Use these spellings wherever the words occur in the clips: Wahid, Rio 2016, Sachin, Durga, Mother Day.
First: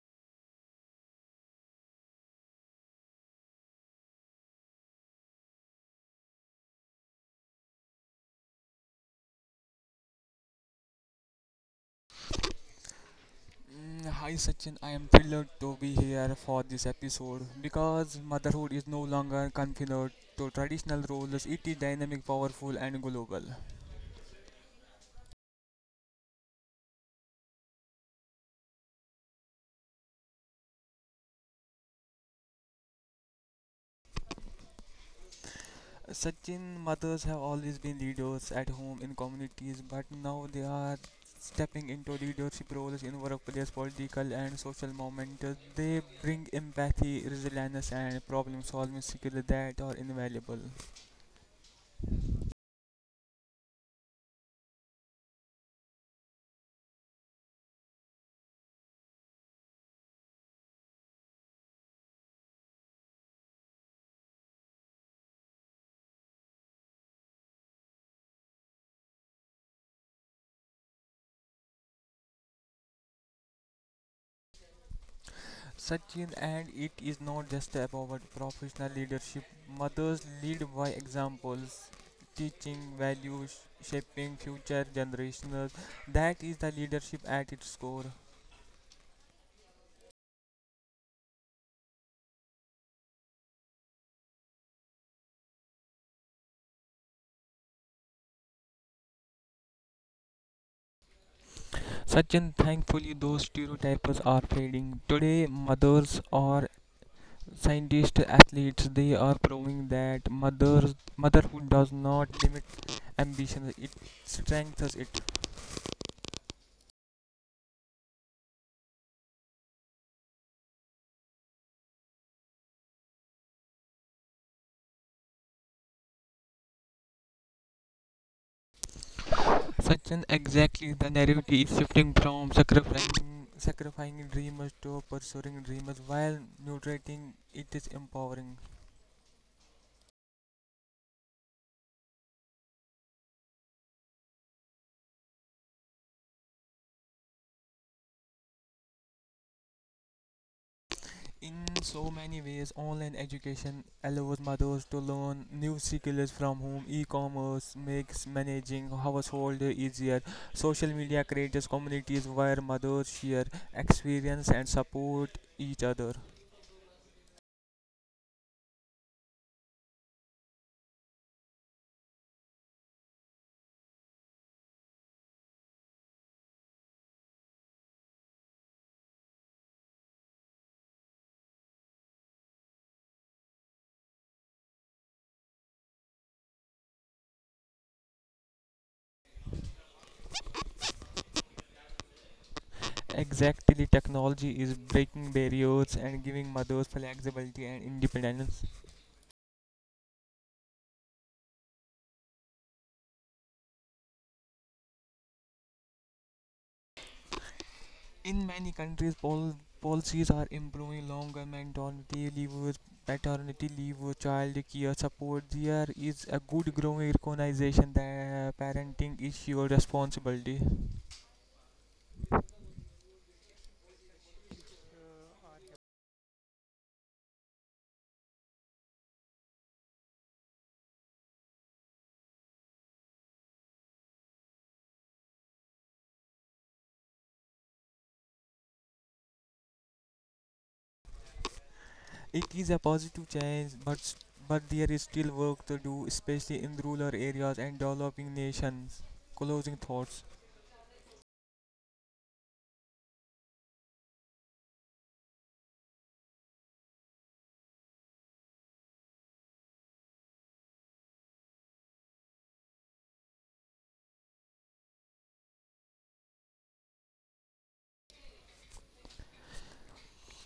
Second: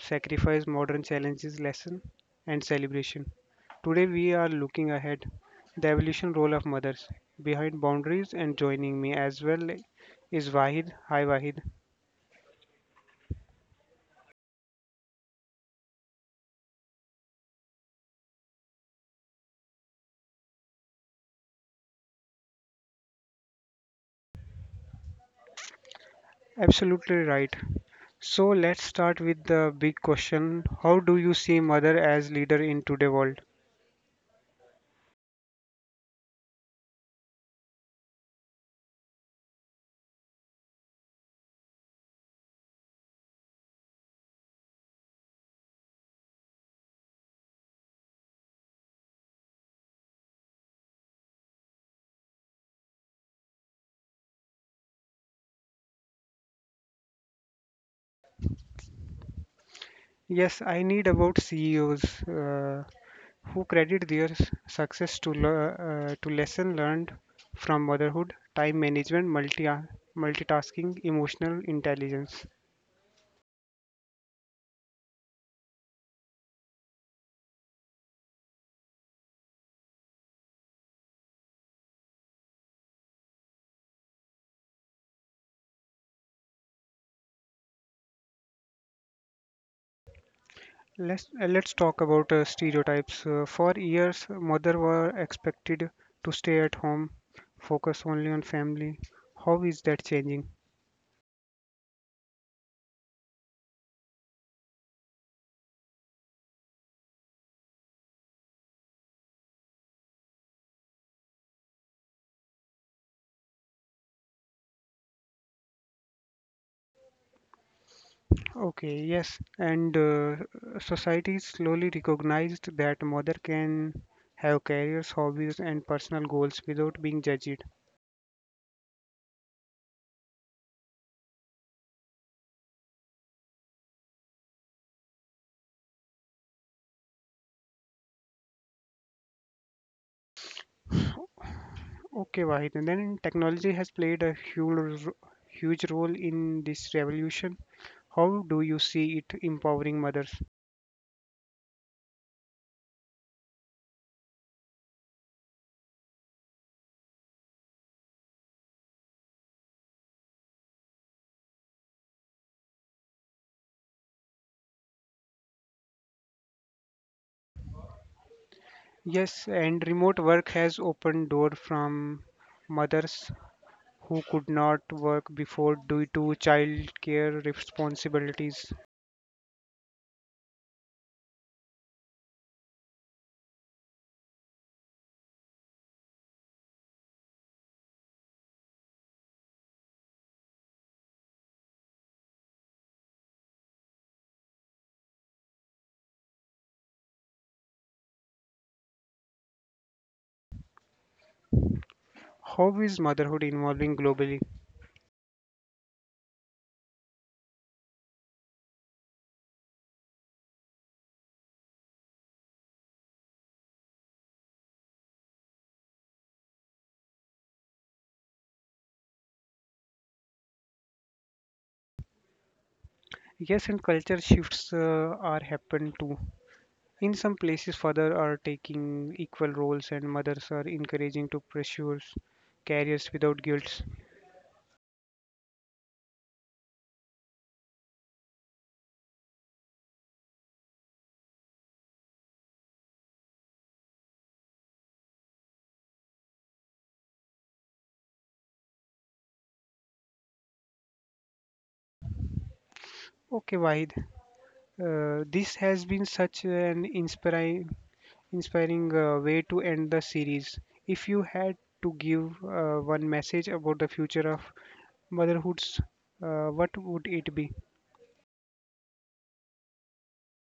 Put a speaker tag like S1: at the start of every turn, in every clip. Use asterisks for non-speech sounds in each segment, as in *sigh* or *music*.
S1: sacrifice, modern challenges, lesson, and celebration. Today we are looking ahead, the evolution role of mothers behind boundaries, and joining me as well is Wahid. Hi Wahid.
S2: Mm, Hi Sachin, I am thrilled to be here for this episode because motherhood is no longer confined to traditional roles. It is dynamic, powerful, and global.
S1: Absolutely right. So let's start with the big question: How do you see mother as leader in today's world?
S2: Sachin, mothers have always been leaders at home in communities, but now they are stepping into leadership roles in workplace, political, and social moments. They bring empathy, resilience, and problem solving skills that are invaluable.
S1: Yes, I need about CEOs uh, who credit their success to to lesson learned from motherhood, time management, multitasking, emotional intelligence.
S2: Sachin, and it is not just about professional leadership. Mothers lead by examples, teaching values, shaping future generations. That is the leadership at its core.
S1: Let's talk about stereotypes. For years, mother were expected to stay at home, focus only on family. How is that changing?
S2: Sachin, thankfully, those stereotypes are fading. Today, mothers are scientists, athletes. They are proving that motherhood does not limit ambition; it strengthens it.
S1: Okay, yes, and society slowly recognized that mother can have careers, hobbies, and personal goals without being judged.
S2: Sachin, exactly, the narrative is shifting from sacrificing dreamers to pursuing dreamers while nutriting it is empowering.
S1: Okay, Wahid, and then technology has played a huge role in this revolution. How do you see it empowering mothers?
S2: In so many ways, online education allows mothers to learn new skills from home. E-commerce makes managing household easier. Social media creates communities where mothers share experience and support each other.
S1: Yes, and remote work has opened door from mothers who could not work before due to child care responsibilities.
S2: Exactly, the technology is breaking barriers and giving mothers flexibility and independence.
S1: How is motherhood evolving globally?
S2: In many countries, policies are improving longer maternity leave, paternity leave, child care support. There is a good growing recognition that parenting is your responsibility.
S1: Yes, and culture shifts are happen too. In some places, fathers are taking equal roles, and mothers are encouraging to pursue careers without guilt.
S2: It is a positive change, but there is still work to do, especially in rural areas and developing nations. Closing thoughts.
S1: Okay, Wahid, this has been such an inspiring way to end the series. If you had to give one message about the future of motherhoods, what would it be?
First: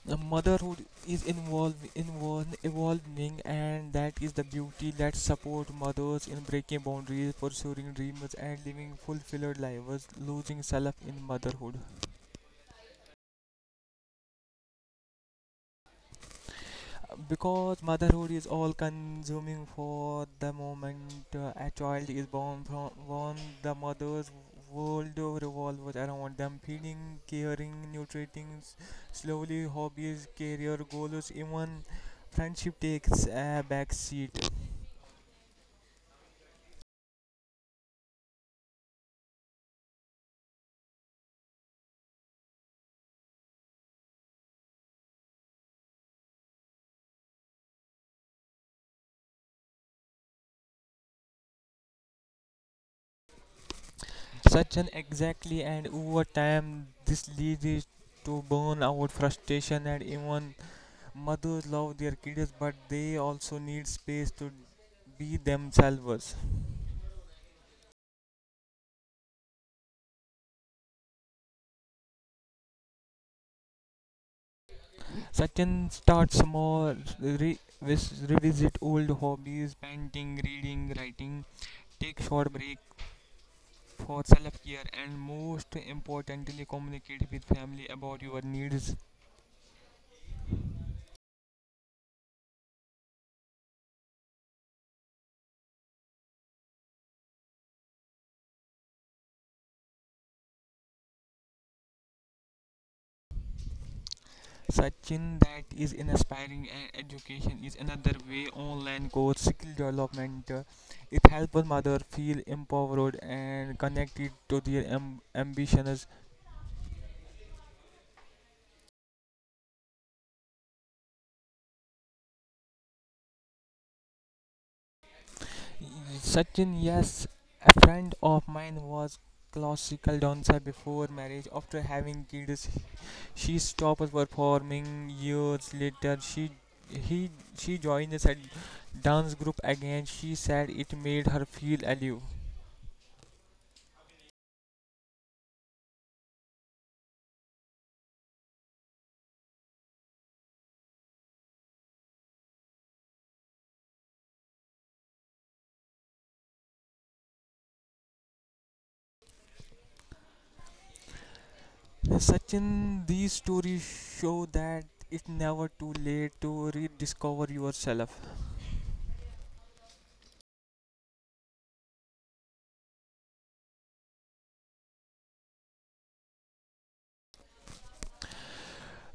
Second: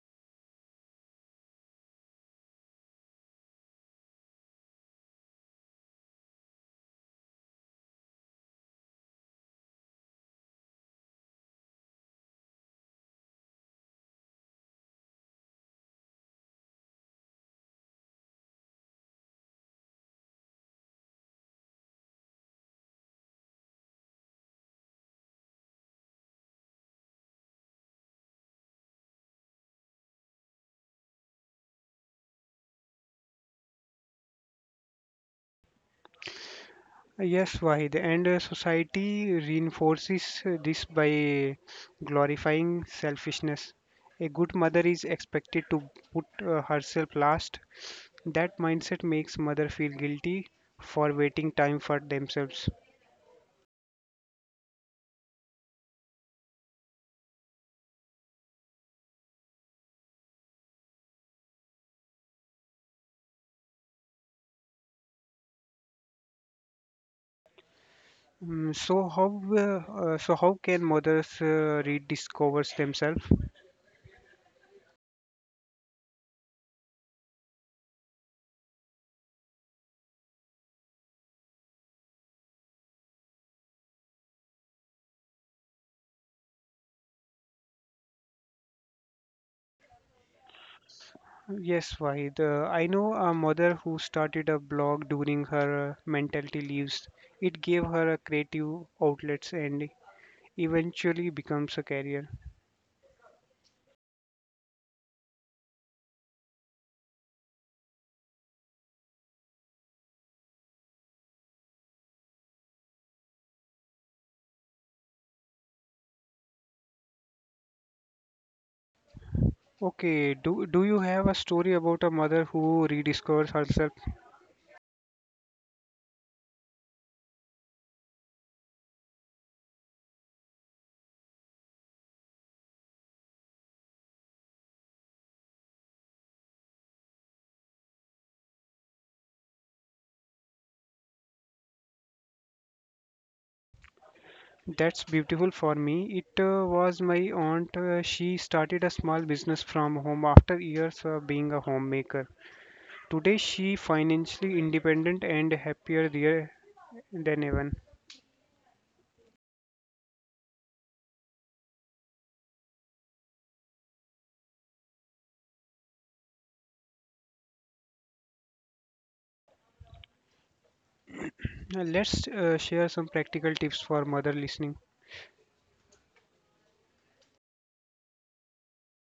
S2: Motherhood is evolving, and that is the beauty that support mothers in breaking boundaries, pursuing dreams, and living fulfilled lives, losing self in motherhood. Because motherhood is all consuming. For the moment a child is born, the mother's world revolves around them, feeding, caring, nutriting. Slowly hobbies, career goals, even friendship takes a back seat.
S1: Yes, Wahid, and society reinforces this by glorifying selfishness. A good mother is expected to put herself last. That mindset makes mother feel guilty for waiting time for themselves.
S2: Such an exactly, and over time, this leads to burnout, frustration, and even mothers love their kids, but they also need space to be themselves.
S1: Mm, so how can mothers rediscover themselves?
S2: Sachin, start small, revisit old hobbies, painting, reading, writing, take short break for self-care, and most importantly, communicate with family about your needs.
S1: Yes, Wahid. I know a mother who started a blog during her mentality leaves. It gave her a creative outlets and eventually becomes a career.
S2: Sachin, that is inspiring, and education is another way. Online course, skill development, it helps a mother feel empowered and connected to their ambitions.
S1: Okay, do you have a story about a mother who rediscovers herself?
S2: Sachin, yes, a friend of mine was classical dancer before marriage. After having kids, she stopped performing years later. He she joined a dance group again. She said it made her feel alive.
S1: That's beautiful for me. It was my aunt. She started a small business from home after years of being a homemaker. Today, she financially independent and happier there than ever.
S2: Sachin, these stories show that it's never too late to rediscover yourself.
S1: Now, let's share some practical tips for mother listening.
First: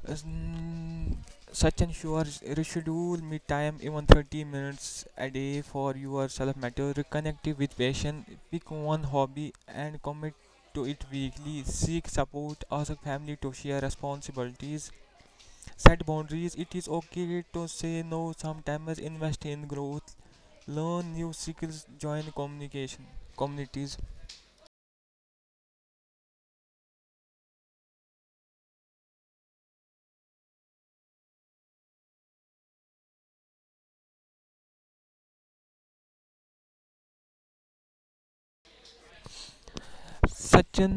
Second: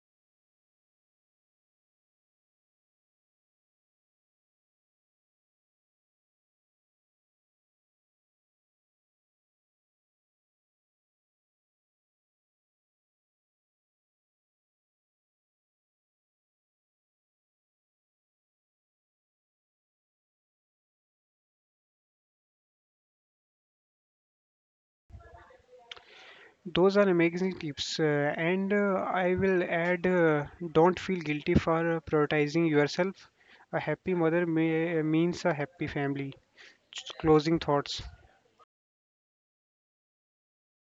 S2: As- mm, Sachin, sure, reschedule me time, even 30 minutes a day for yourself. Matter. Reconnect with passion, pick one hobby and commit to it weekly. Seek support, ask family to share responsibilities, set boundaries. It is okay to say no sometimes. Invest in growth, learn new skills, join communication communities.
S1: Those are amazing tips, and I will add, don't feel guilty for prioritizing yourself. A happy mother means a happy family. Closing thoughts.
S2: Sachin,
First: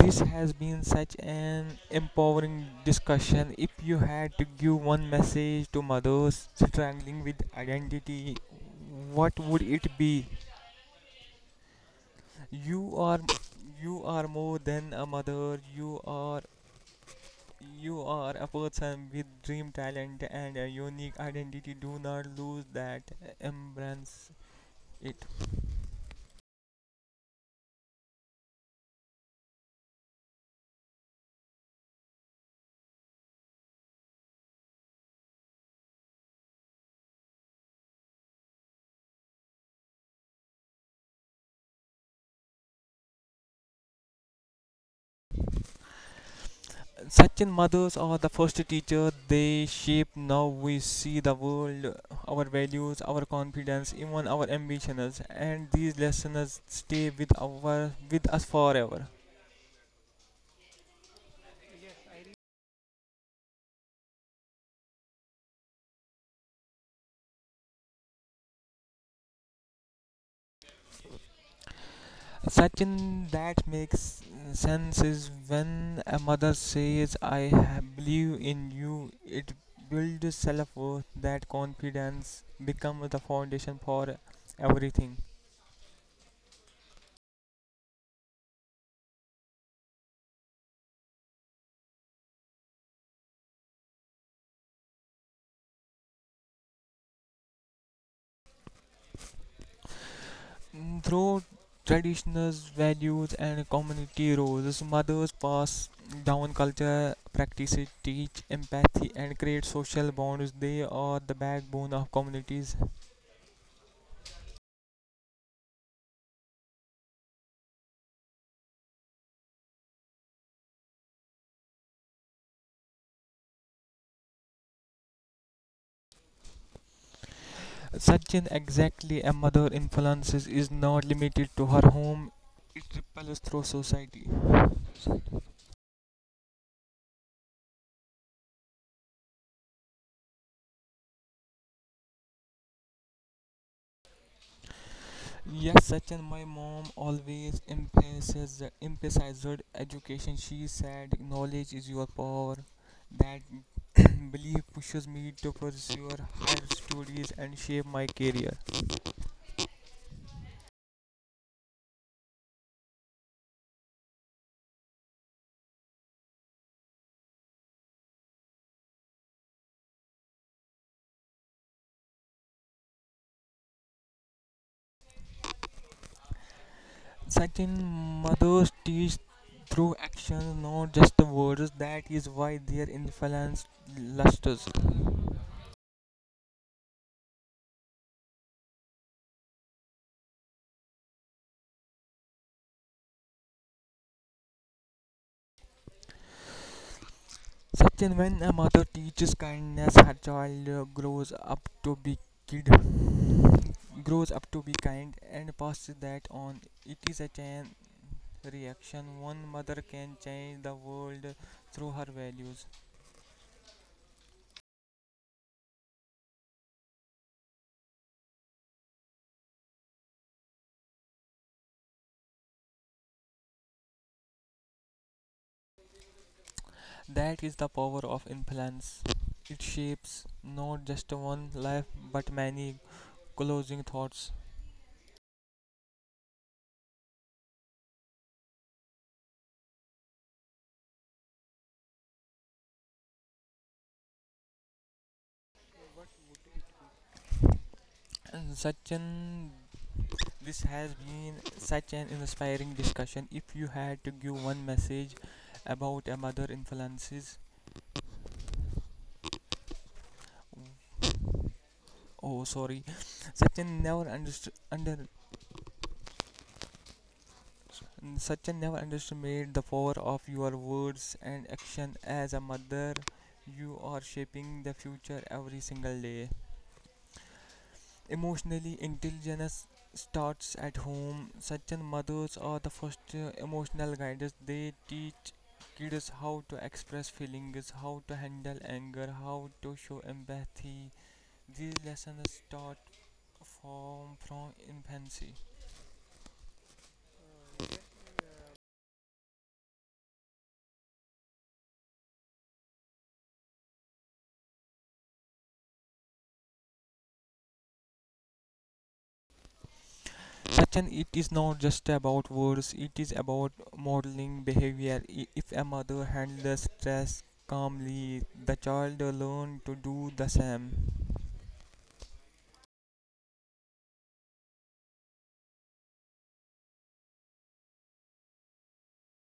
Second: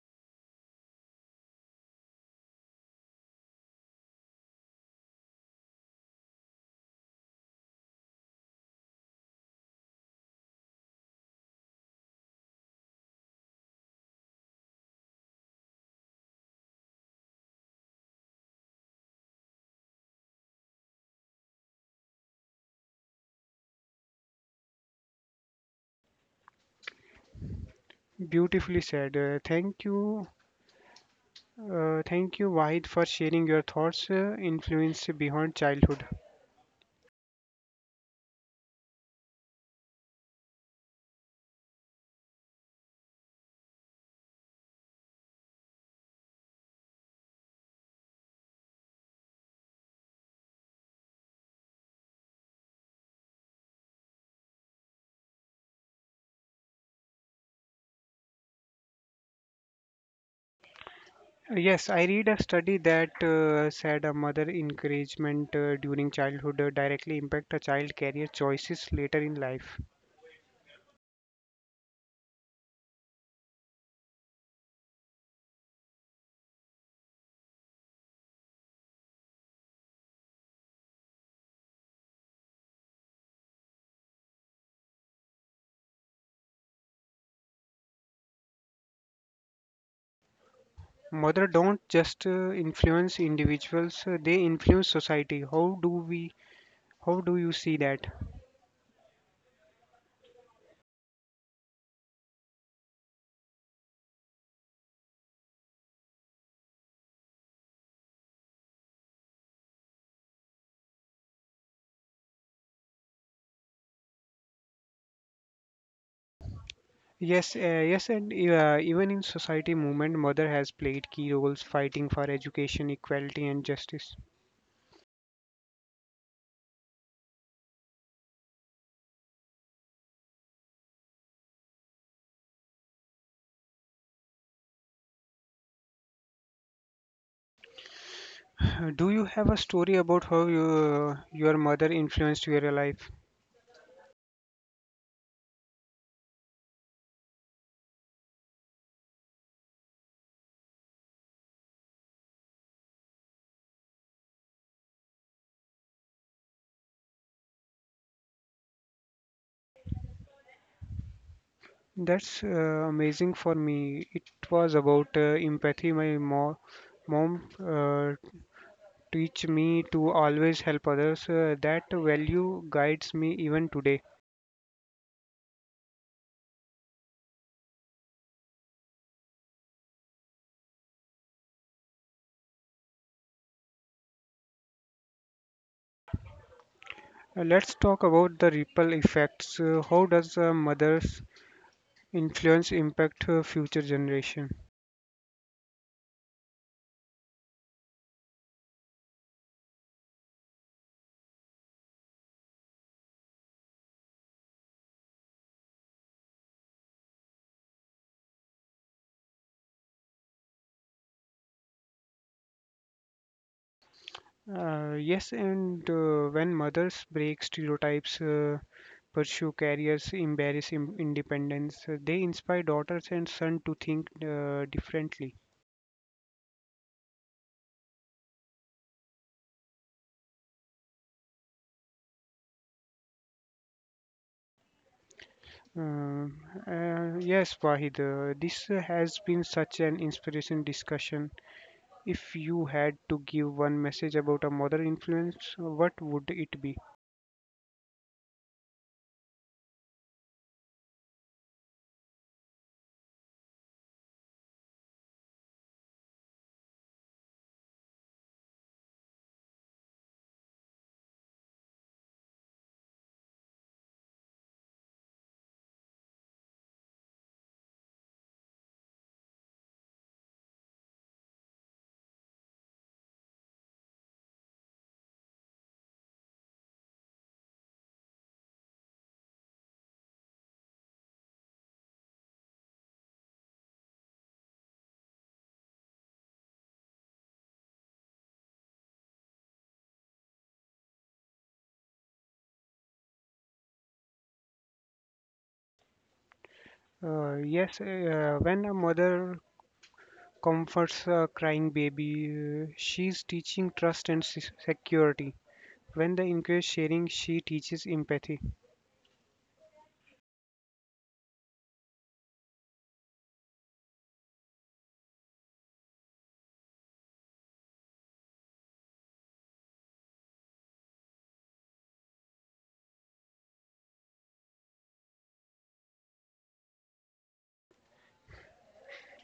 S2: this has been such an empowering discussion. If you had to give one message to mothers struggling with identity, what would it be? You are you are more than a mother. You are a person with dream, talent, and a unique identity. Do not lose that. Embrace it.
S1: Beautifully said. Thank you, Wahid, for sharing your thoughts, influence beyond childhood.
S2: Sachin, mothers are the first teacher. They shape how we see the world, our values, our confidence, even our ambitions, and these lessons stay with us forever.
S1: Yes, I read a study that said a mother encouragement during childhood directly impact a child career choices later in life.
S2: Sachin, that makes sense, is when a mother says, I believe in you", it builds self worth, that confidence becomes the foundation for everything.
S1: Mother don't just influence individuals, they influence society. How do you see that?
S2: Through traditional values and community roles. So, mothers pass down culture, practices, teach empathy, and create social bonds. They are the backbone of communities.
S1: Yes, uh, yes, and even in society movement, mother has played key roles fighting for education, equality, and justice.
S2: Sachin, exactly, a mother influences is not limited to her home; it ripples through society.
S1: *sighs* Do you have a story about your mother influenced your life?
S2: Yes, Sachin, my mom always emphasizes emphasized education. She said, "Knowledge is your power." That *coughs* *clears throat* belief pushes me to pursue higher studies and shape my career.
S1: That's amazing for me. It was about empathy. My mo mom teach me to always help others. That value guides me even today.
S2: Second, mothers teach through actions, not just the words. That is why their influence lusters.
S1: Let's talk about the ripple effects. How does a mother's influence impact her future generation?
S2: Satyan, when a mother teaches kindness, her child kid, grows up to be kind and passes that on. It is a chain reaction. One mother can change the world through her values.
S1: Yes, and when mothers break stereotypes, pursue careers, embrace independence, they inspire daughters and sons to think differently.
S2: That is the power of influence. It shapes not just one life but many. Closing thoughts.
S1: Uh, yes, Wahid, this has been such an inspiration discussion. If you had to give one message about a mother influence, what would it be?
S2: Sachin, this has been such an inspiring discussion. If you had to give one message about a mother influences, oh sorry, Sachin never understood under Sachin, never underestimate the power of your words and action as a mother. You are shaping the future every single day. Emotionally intelligence starts at home. Such, mothers are the first emotional guiders. They teach kids how to express feelings, how to handle anger, how to show empathy. These lessons start from infancy.
S1: Yes, when a mother comforts a crying baby, she's teaching trust and security. When they encourage sharing, she teaches empathy.
S2: Such, it is not just about words, it is about modeling behavior. If a mother handles stress calmly, the child learns to do the same.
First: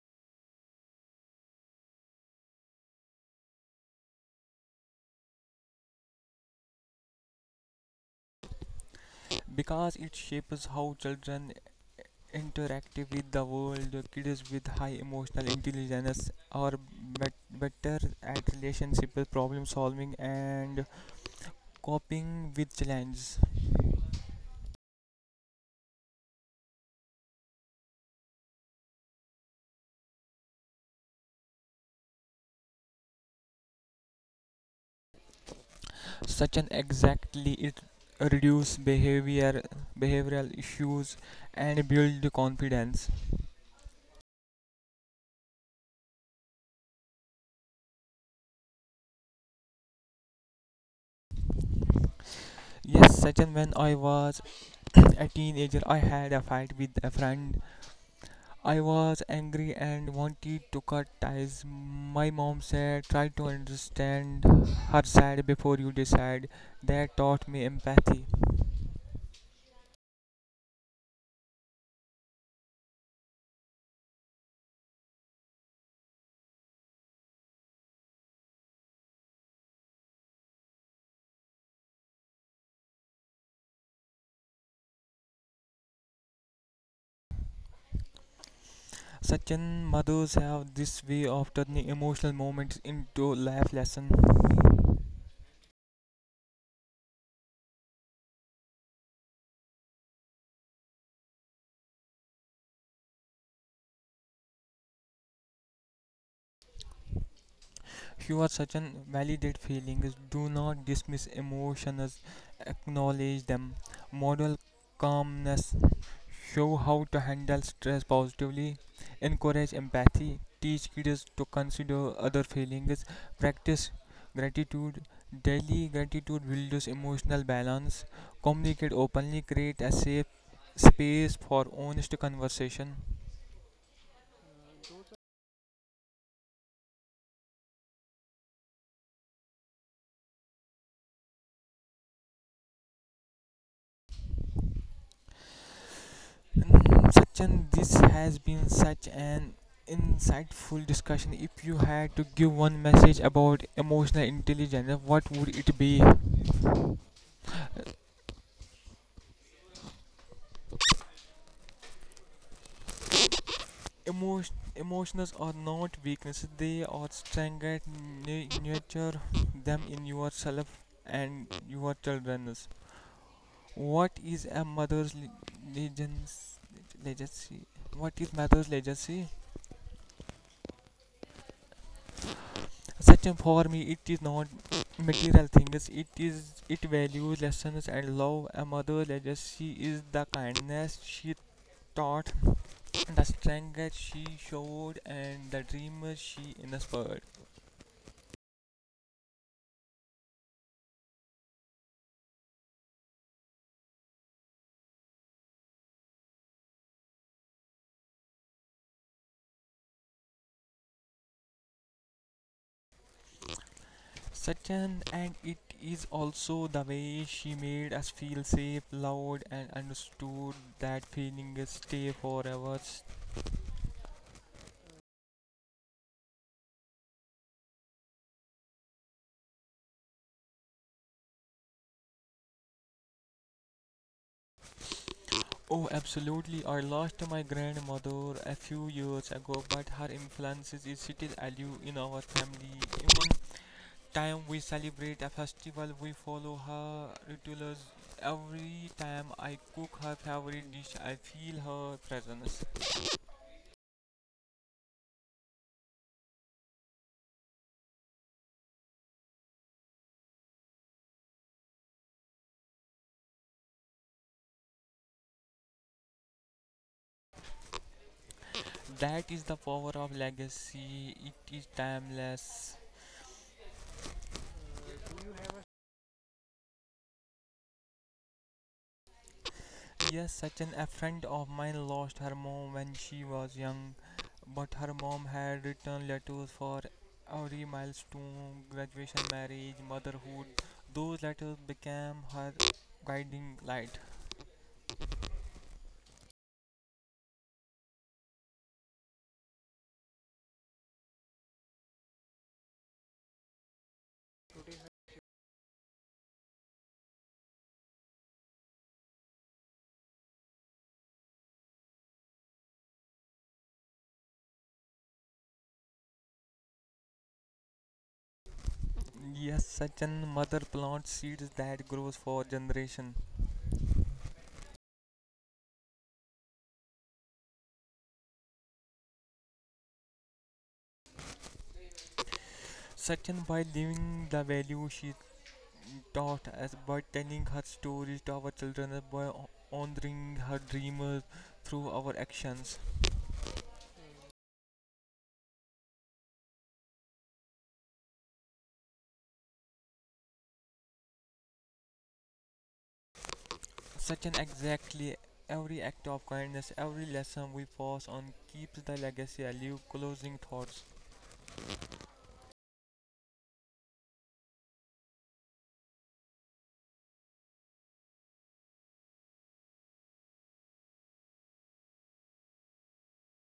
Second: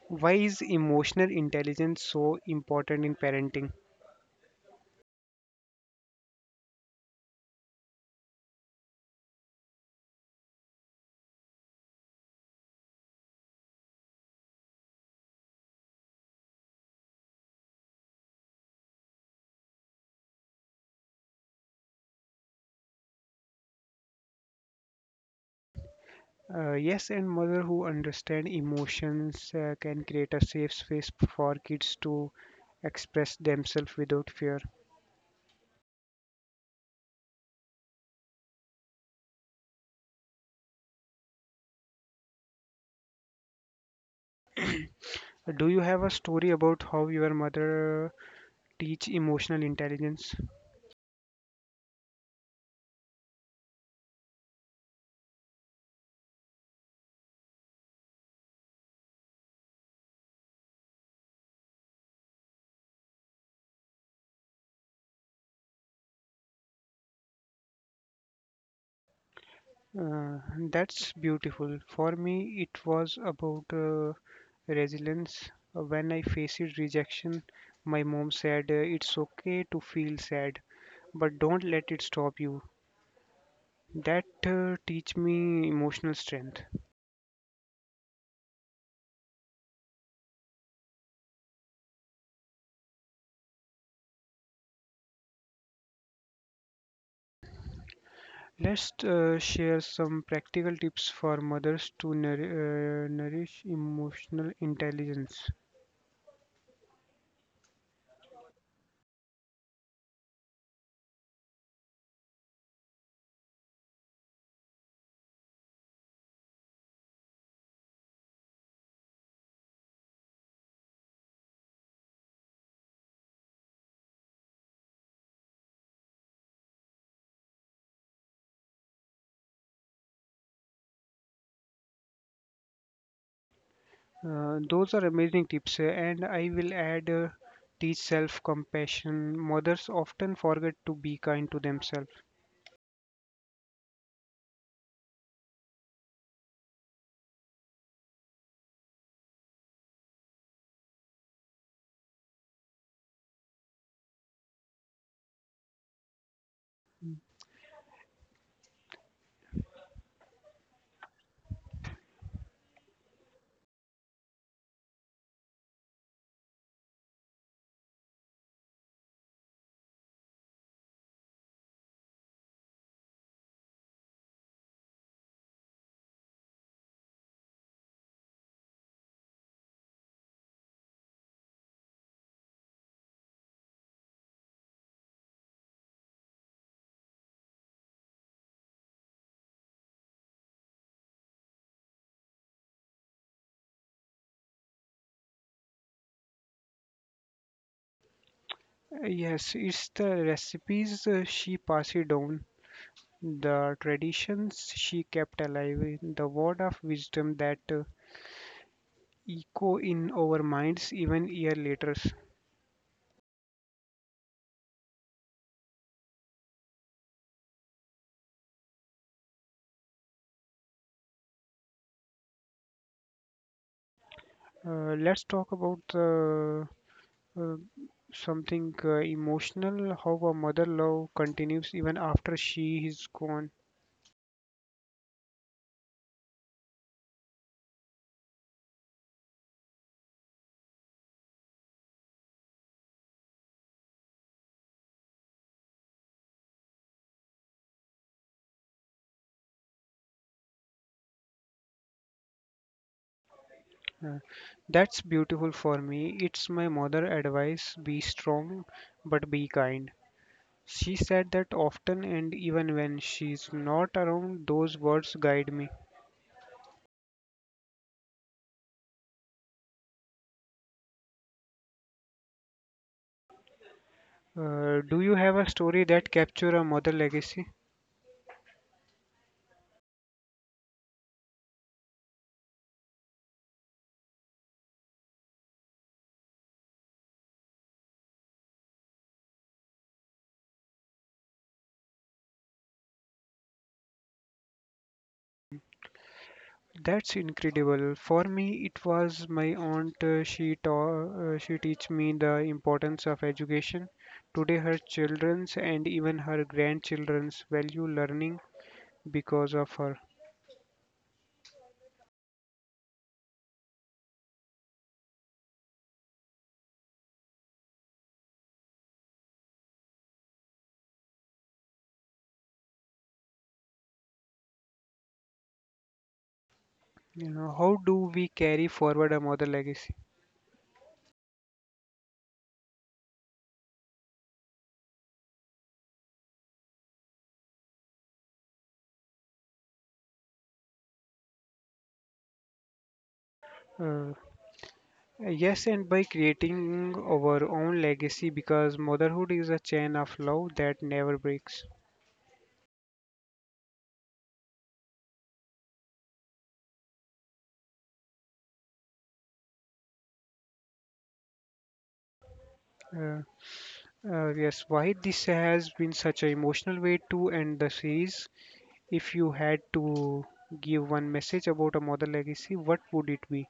S1: Why is emotional intelligence so important in parenting?
S2: Because it shapes how children interact with the world. Kids with high emotional intelligence are better at relationship problem solving and coping with challenges.
S1: Yes, and mother who understand emotions can create a safe space for kids to express themselves without fear.
S2: Such an exactly, it reduce behavioral issues and build confidence.
S1: Do you have a story about how your mother teach emotional intelligence?
S2: Yes, Sachin, when I was *clears throat* a teenager, I had a fight with a friend. I was angry and wanted to cut ties. My mom said, "Try to understand her side before you decide." That taught me empathy.
S1: Uh, that's beautiful. For me, it was about resilience. When I faced rejection, my mom said, "It's okay to feel sad, but don't let it stop you." That teach me emotional strength.
S2: Sachin, mothers have this way of turning emotional moments into life lessons.
S1: Let's share some practical tips for mothers to nourish emotional intelligence.
S2: You are Sachin, validate feelings. Do not dismiss emotions, acknowledge them. Model calmness. Show how to handle stress positively, encourage empathy, teach kids to consider other feelings, practice gratitude. Daily gratitude builds emotional balance. Communicate openly, create a safe space for honest conversation.
S1: Those are amazing tips, and I will add, teach self compassion. Mothers often forget to be kind to themselves.
S2: Sachin, this has been such an insightful discussion. If you had to give one message about emotional intelligence, what would it be? Emotions are not weaknesses, they are strength. That nurture them in yourself and your children. What is a mother's legends- legacy? What is mother's legacy? Such a, for me, it is not material things. It values, lessons, and love. A mother's legacy is the kindness she taught, the strength that she showed, and the dreams she inspired.
S1: Yes, it's the recipes she passed down, the traditions she kept alive, the word of wisdom that echo in our minds even year later.
S2: Second, and it is also the way she made us feel safe, loved, and understood. That feeling is stay forever.
S1: Let's talk about uh, something emotional, how a mother love continues even after she is gone.
S2: Oh, absolutely. I lost my grandmother a few years ago, but her influence is still alive in our family. Even time we celebrate a festival, we follow her rituals. Every time I cook her favorite dish, I feel her presence.
S1: Uh, That's beautiful for me. It's my mother advice be strong but be kind. She said that often, and even when she's not around, those words guide me.
S2: That is the power of legacy. It is timeless.
S1: Do you have a story that capture a mother legacy?
S2: Yes, such an, a friend of mine lost her mom when she was young, but her mom had written letters for every milestone, graduation, marriage, motherhood. Those letters became her guiding light.
S1: That's incredible. For me, it was my aunt. She teach me the importance of education. Today, her children's and even her grandchildren's value learning because of her.
S2: Yes, such an, mother plants seeds that grows for generation.
S1: You know, how do we carry forward our mother legacy?
S2: Such an, by living the value she taught us, by telling her stories to our children, by honoring her dreams through our actions.
S1: Uh, yes, and by creating our own legacy because motherhood is a chain of love that never breaks.
S2: Such an exactly, every act of kindness, every lesson we pass on, keeps the legacy alive. Closing thoughts.
S1: Uh, yes, why this has been such an emotional way to end the series. If you had to give one message about a mother legacy, what would it be?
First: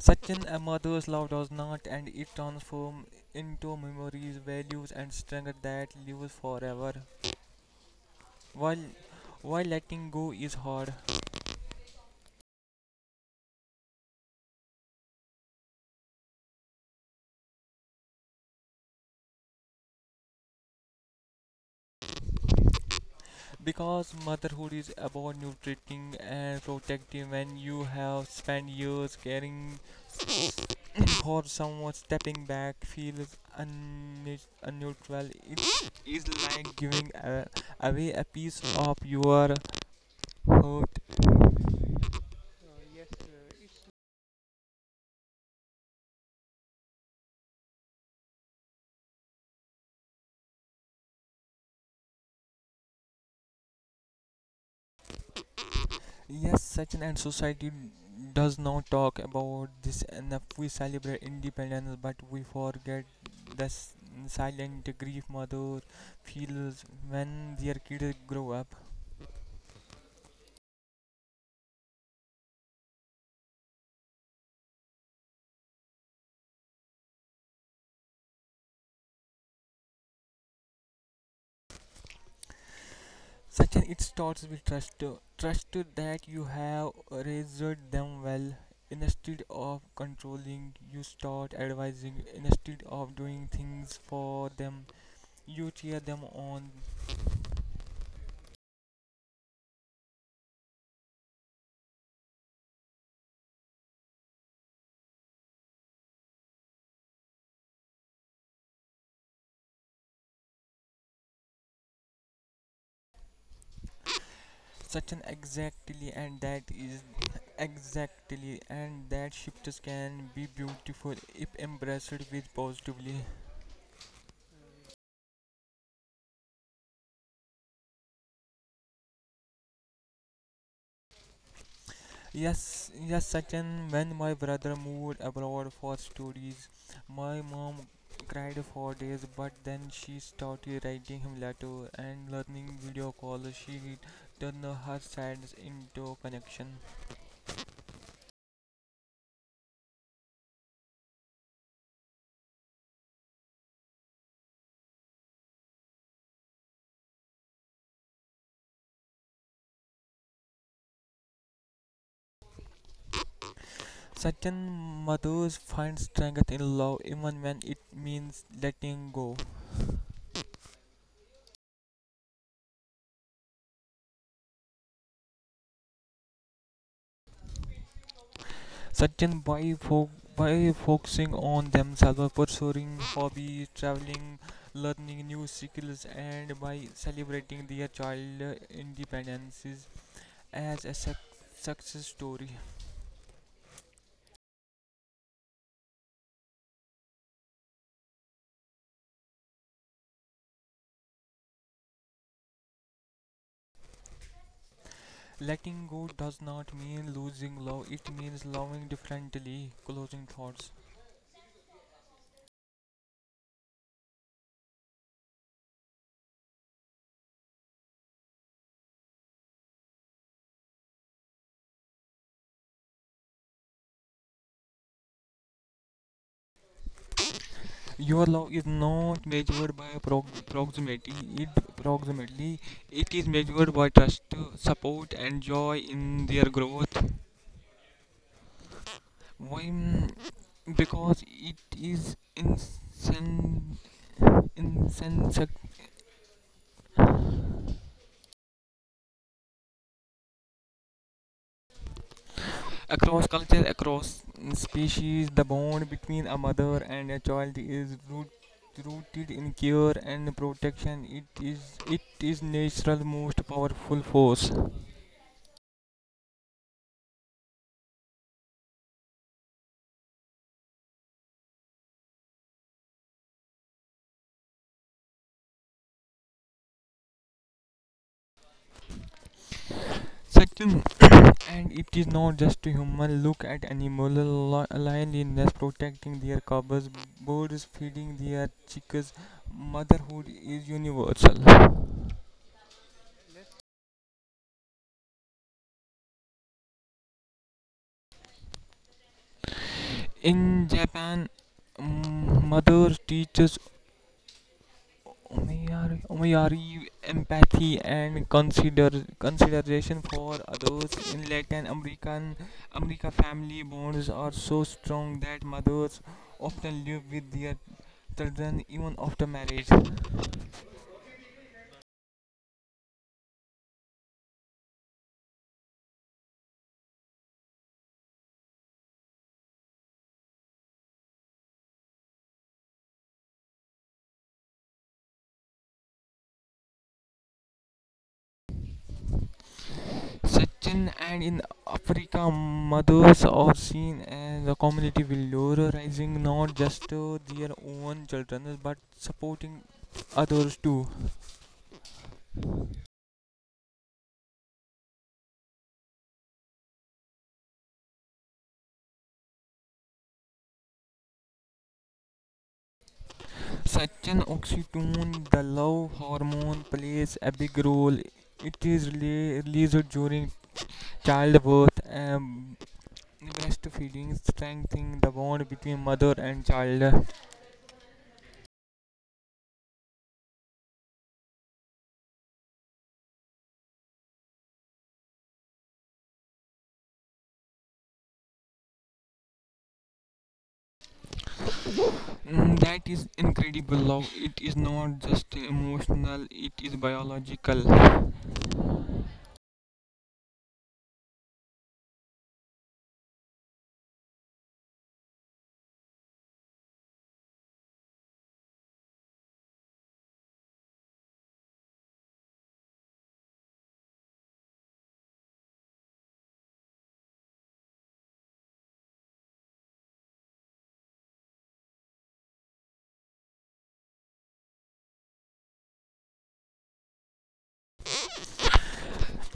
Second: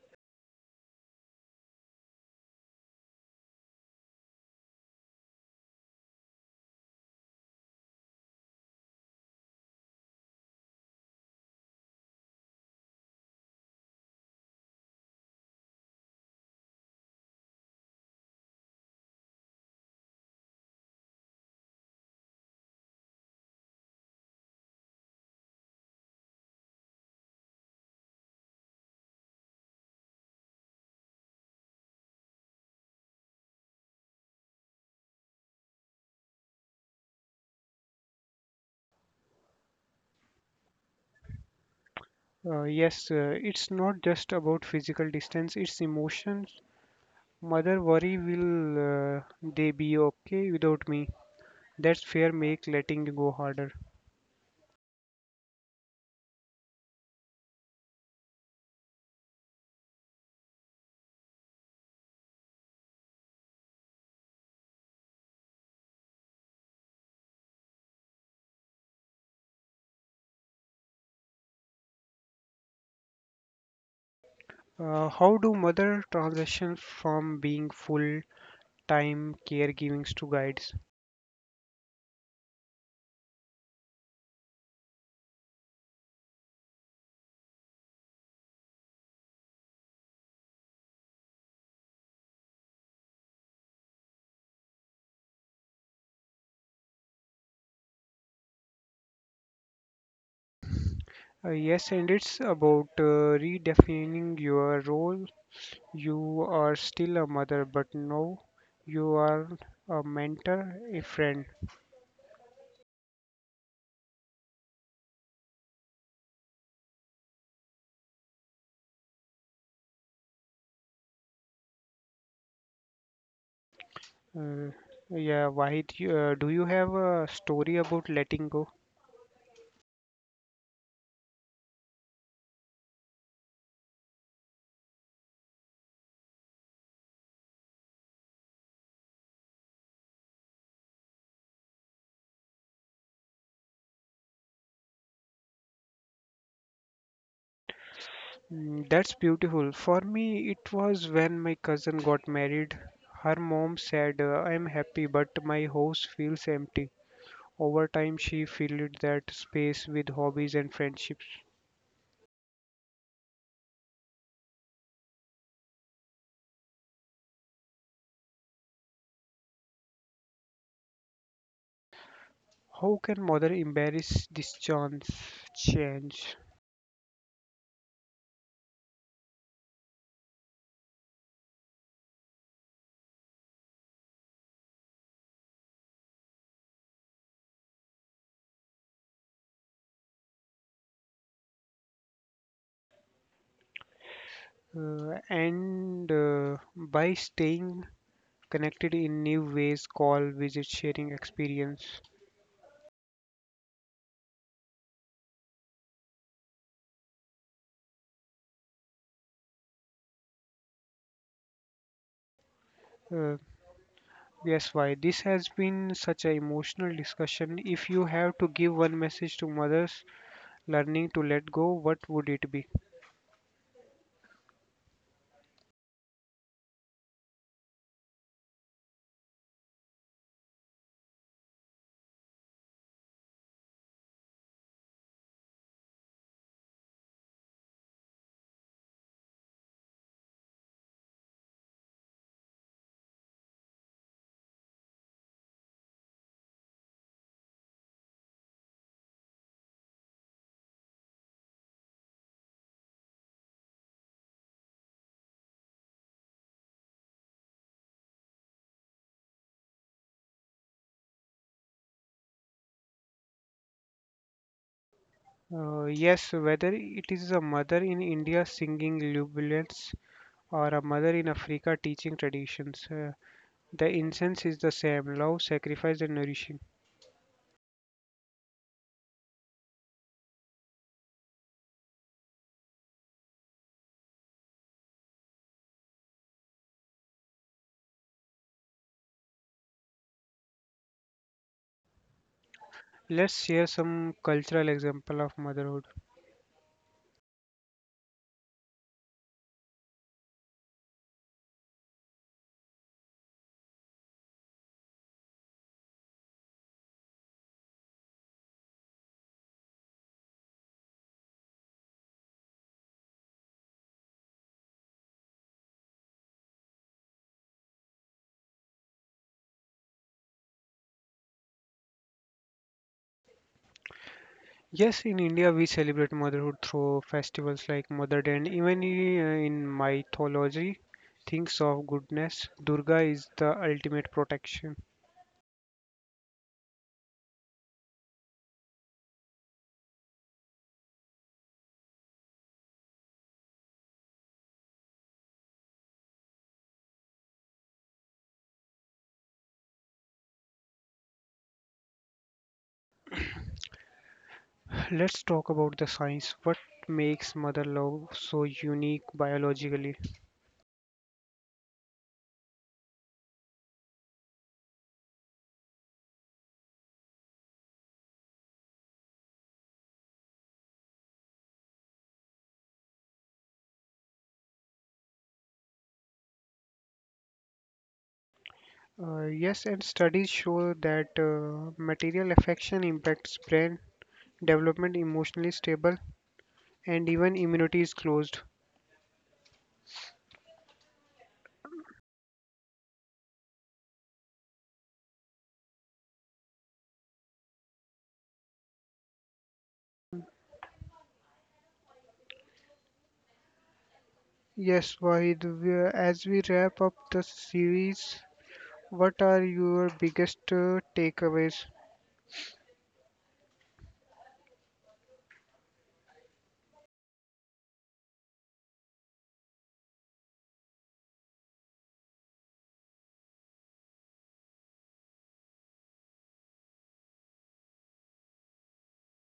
S2: Such an, a mother's love does not and it transforms into memories, values, and strength that lives forever. While while letting go is hard, because motherhood is about nurturing and protecting. When you have spent years caring *coughs* for someone, stepping back feels unnatural. It is like giving away a piece of your heart. Uh,
S1: Uh,
S2: yes,
S1: yes, uh,
S2: uh,
S1: it's not just about physical distance, it's emotions. Mother worry will they be okay without me? That's fear make letting go harder.
S2: Yes, Sachin, and society does not talk about this enough. We celebrate independence, but we forget the s- silent grief mother feels when their kids grow up.
S1: How do mother transition from being full-time caregiving to guides?
S2: Sachin, it starts with trust. Trust that you have raised them well. Instead of controlling, you start advising. Instead of doing things for them, you cheer them on.
S1: Yes, and it's about redefining your role. You are still a mother, but now you are a mentor, a friend.
S2: Such an exactly and that is Exactly, and that shifts can be beautiful if embraced with positively.
S1: Uh, Wahid, do you have a story about letting go?
S2: Yes, yes, Sachin, when my brother moved abroad for studies, my mom cried for days, but then she started writing him letter and learning video calls. She turned her sides into connection.
S1: Mm, that's beautiful. For me, it was when my cousin got married. Her mom said, I'm happy, but my house feels empty. Over time, she filled that space with hobbies and friendships.
S2: Sachin, mothers find strength in love even when it means letting go.
S1: How can mother embrace this chance change
S2: Sachin, by focusing on themselves, pursuing hobbies, traveling, learning new skills, and by celebrating their child independences as a success story.
S1: and by staying connected in new ways, call, visit, sharing experience?
S2: Letting go does not mean losing love, it means loving differently. Closing thoughts.
S1: Uh, yes, why? This has been such an emotional discussion. If you have to give one message to mothers learning to let go, what would it be?
S2: Your love is not measured by proximity. It proximately it is measured by trust, support, and joy in their growth. Why? Because it is insensate. Across culture, across species, the bond between a mother and a child is rooted in care and protection. It is natural most powerful force.
S1: Yes, whether it is a mother in India singing lullabies or a mother in Africa teaching traditions, the incense is the same love, sacrifice, and nourishing.
S2: Section, *coughs* and it is not just human, look at animal. Lion in nest protecting their cubs, birds feeding their chicks, motherhood is universal.
S1: Let's share some cultural example of motherhood.
S2: In Japan, mothers teaches omiyari, empathy and consideration for others. In Latin America, family bonds are so strong that mothers often live with their children even after marriage.
S1: Yes, in India we celebrate motherhood through festivals like Mother Day, and even in mythology, things of goodness. Durga is the ultimate protection.
S2: Sachin, and in Africa, mothers are seen as a community valorizing, not just their own children, but supporting others too.
S1: *coughs* Let's talk about the science. What makes mother love so unique biologically?
S2: Such, oxytocin, the love hormone, plays a big role. It is released during childbirth and breastfeeding, strengthening the bond between mother and child.
S1: Yes, and studies show that material affection impacts brain development, emotionally stable, and even immunity is closed.
S2: That is incredible love. It is not just emotional, it is biological.
S1: Yes, Wahid, we, as we wrap up the series, what are your biggest takeaways?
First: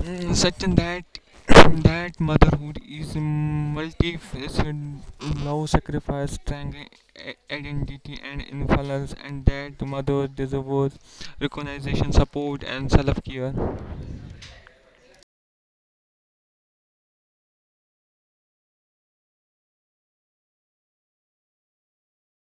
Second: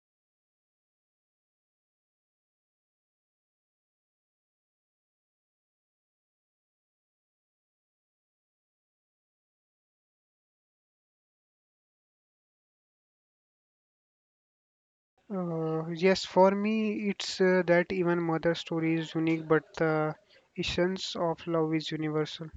S2: Such, and that *coughs* *clears throat* that motherhood is multifaceted: love, sacrifice, strength, identity, and influence, and that mother deserves recognition, support, and self care.
S1: Yes, for me, it's that even mother story is unique, but the essence of love is universal.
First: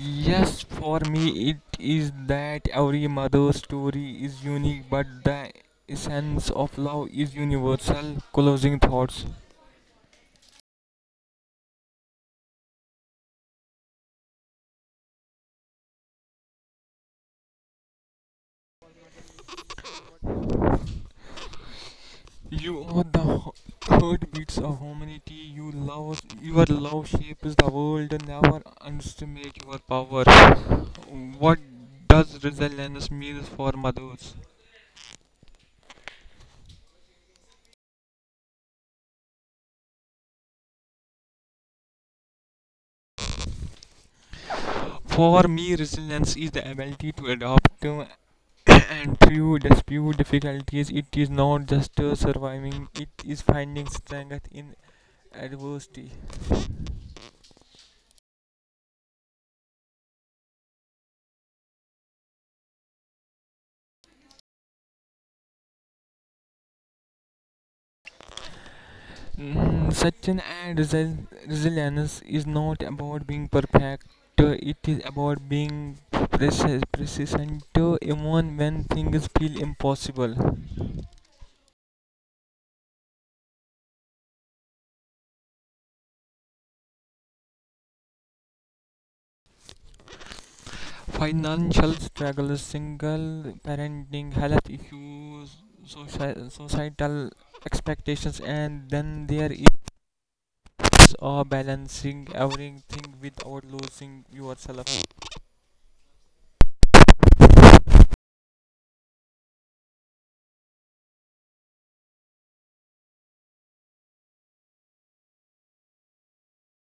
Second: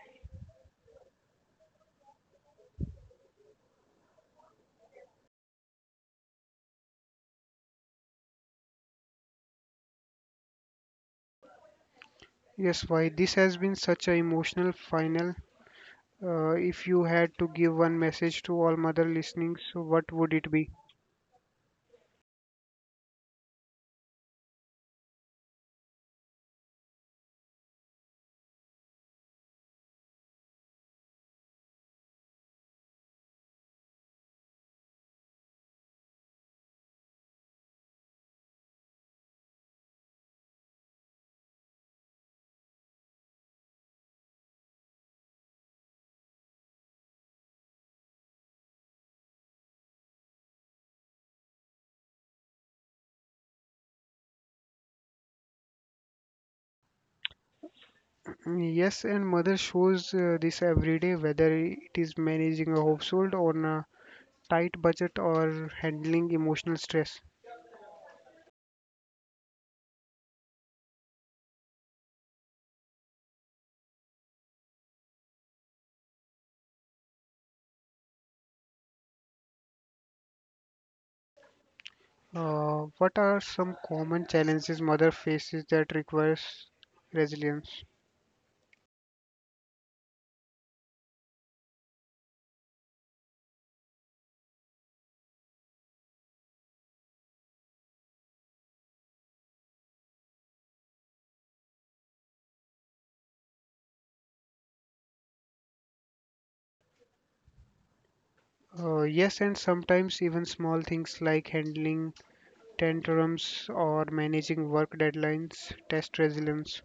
S2: Yes, for me it is that every mother's story is unique, but the essence of love is universal. Closing thoughts.
S1: Yes, why this has been such an emotional final. If you had to give one message to all mother listening, so what would it be?
S2: You are the heartbeats of humanity. You love, your love shapes the world. Never underestimate your power. What does resilience mean for mothers? For me, resilience is the ability to adapt and through the few difficulties. It is not just surviving, it is finding strength in adversity.
S1: Mm, yes, and mother shows this every day, whether it is managing a household on a tight budget or handling emotional stress.
S2: Such an ad, resilience is not about being perfect, it is about being persistent, even when things feel impossible.
S1: What are some common challenges mother faces that requires resilience?
S2: Financial struggles, single parenting, health issues, societal expectations, and then there is it's balancing everything without losing yourself.
S1: Yes, and sometimes even small things like handling tantrums or managing work deadlines test resilience.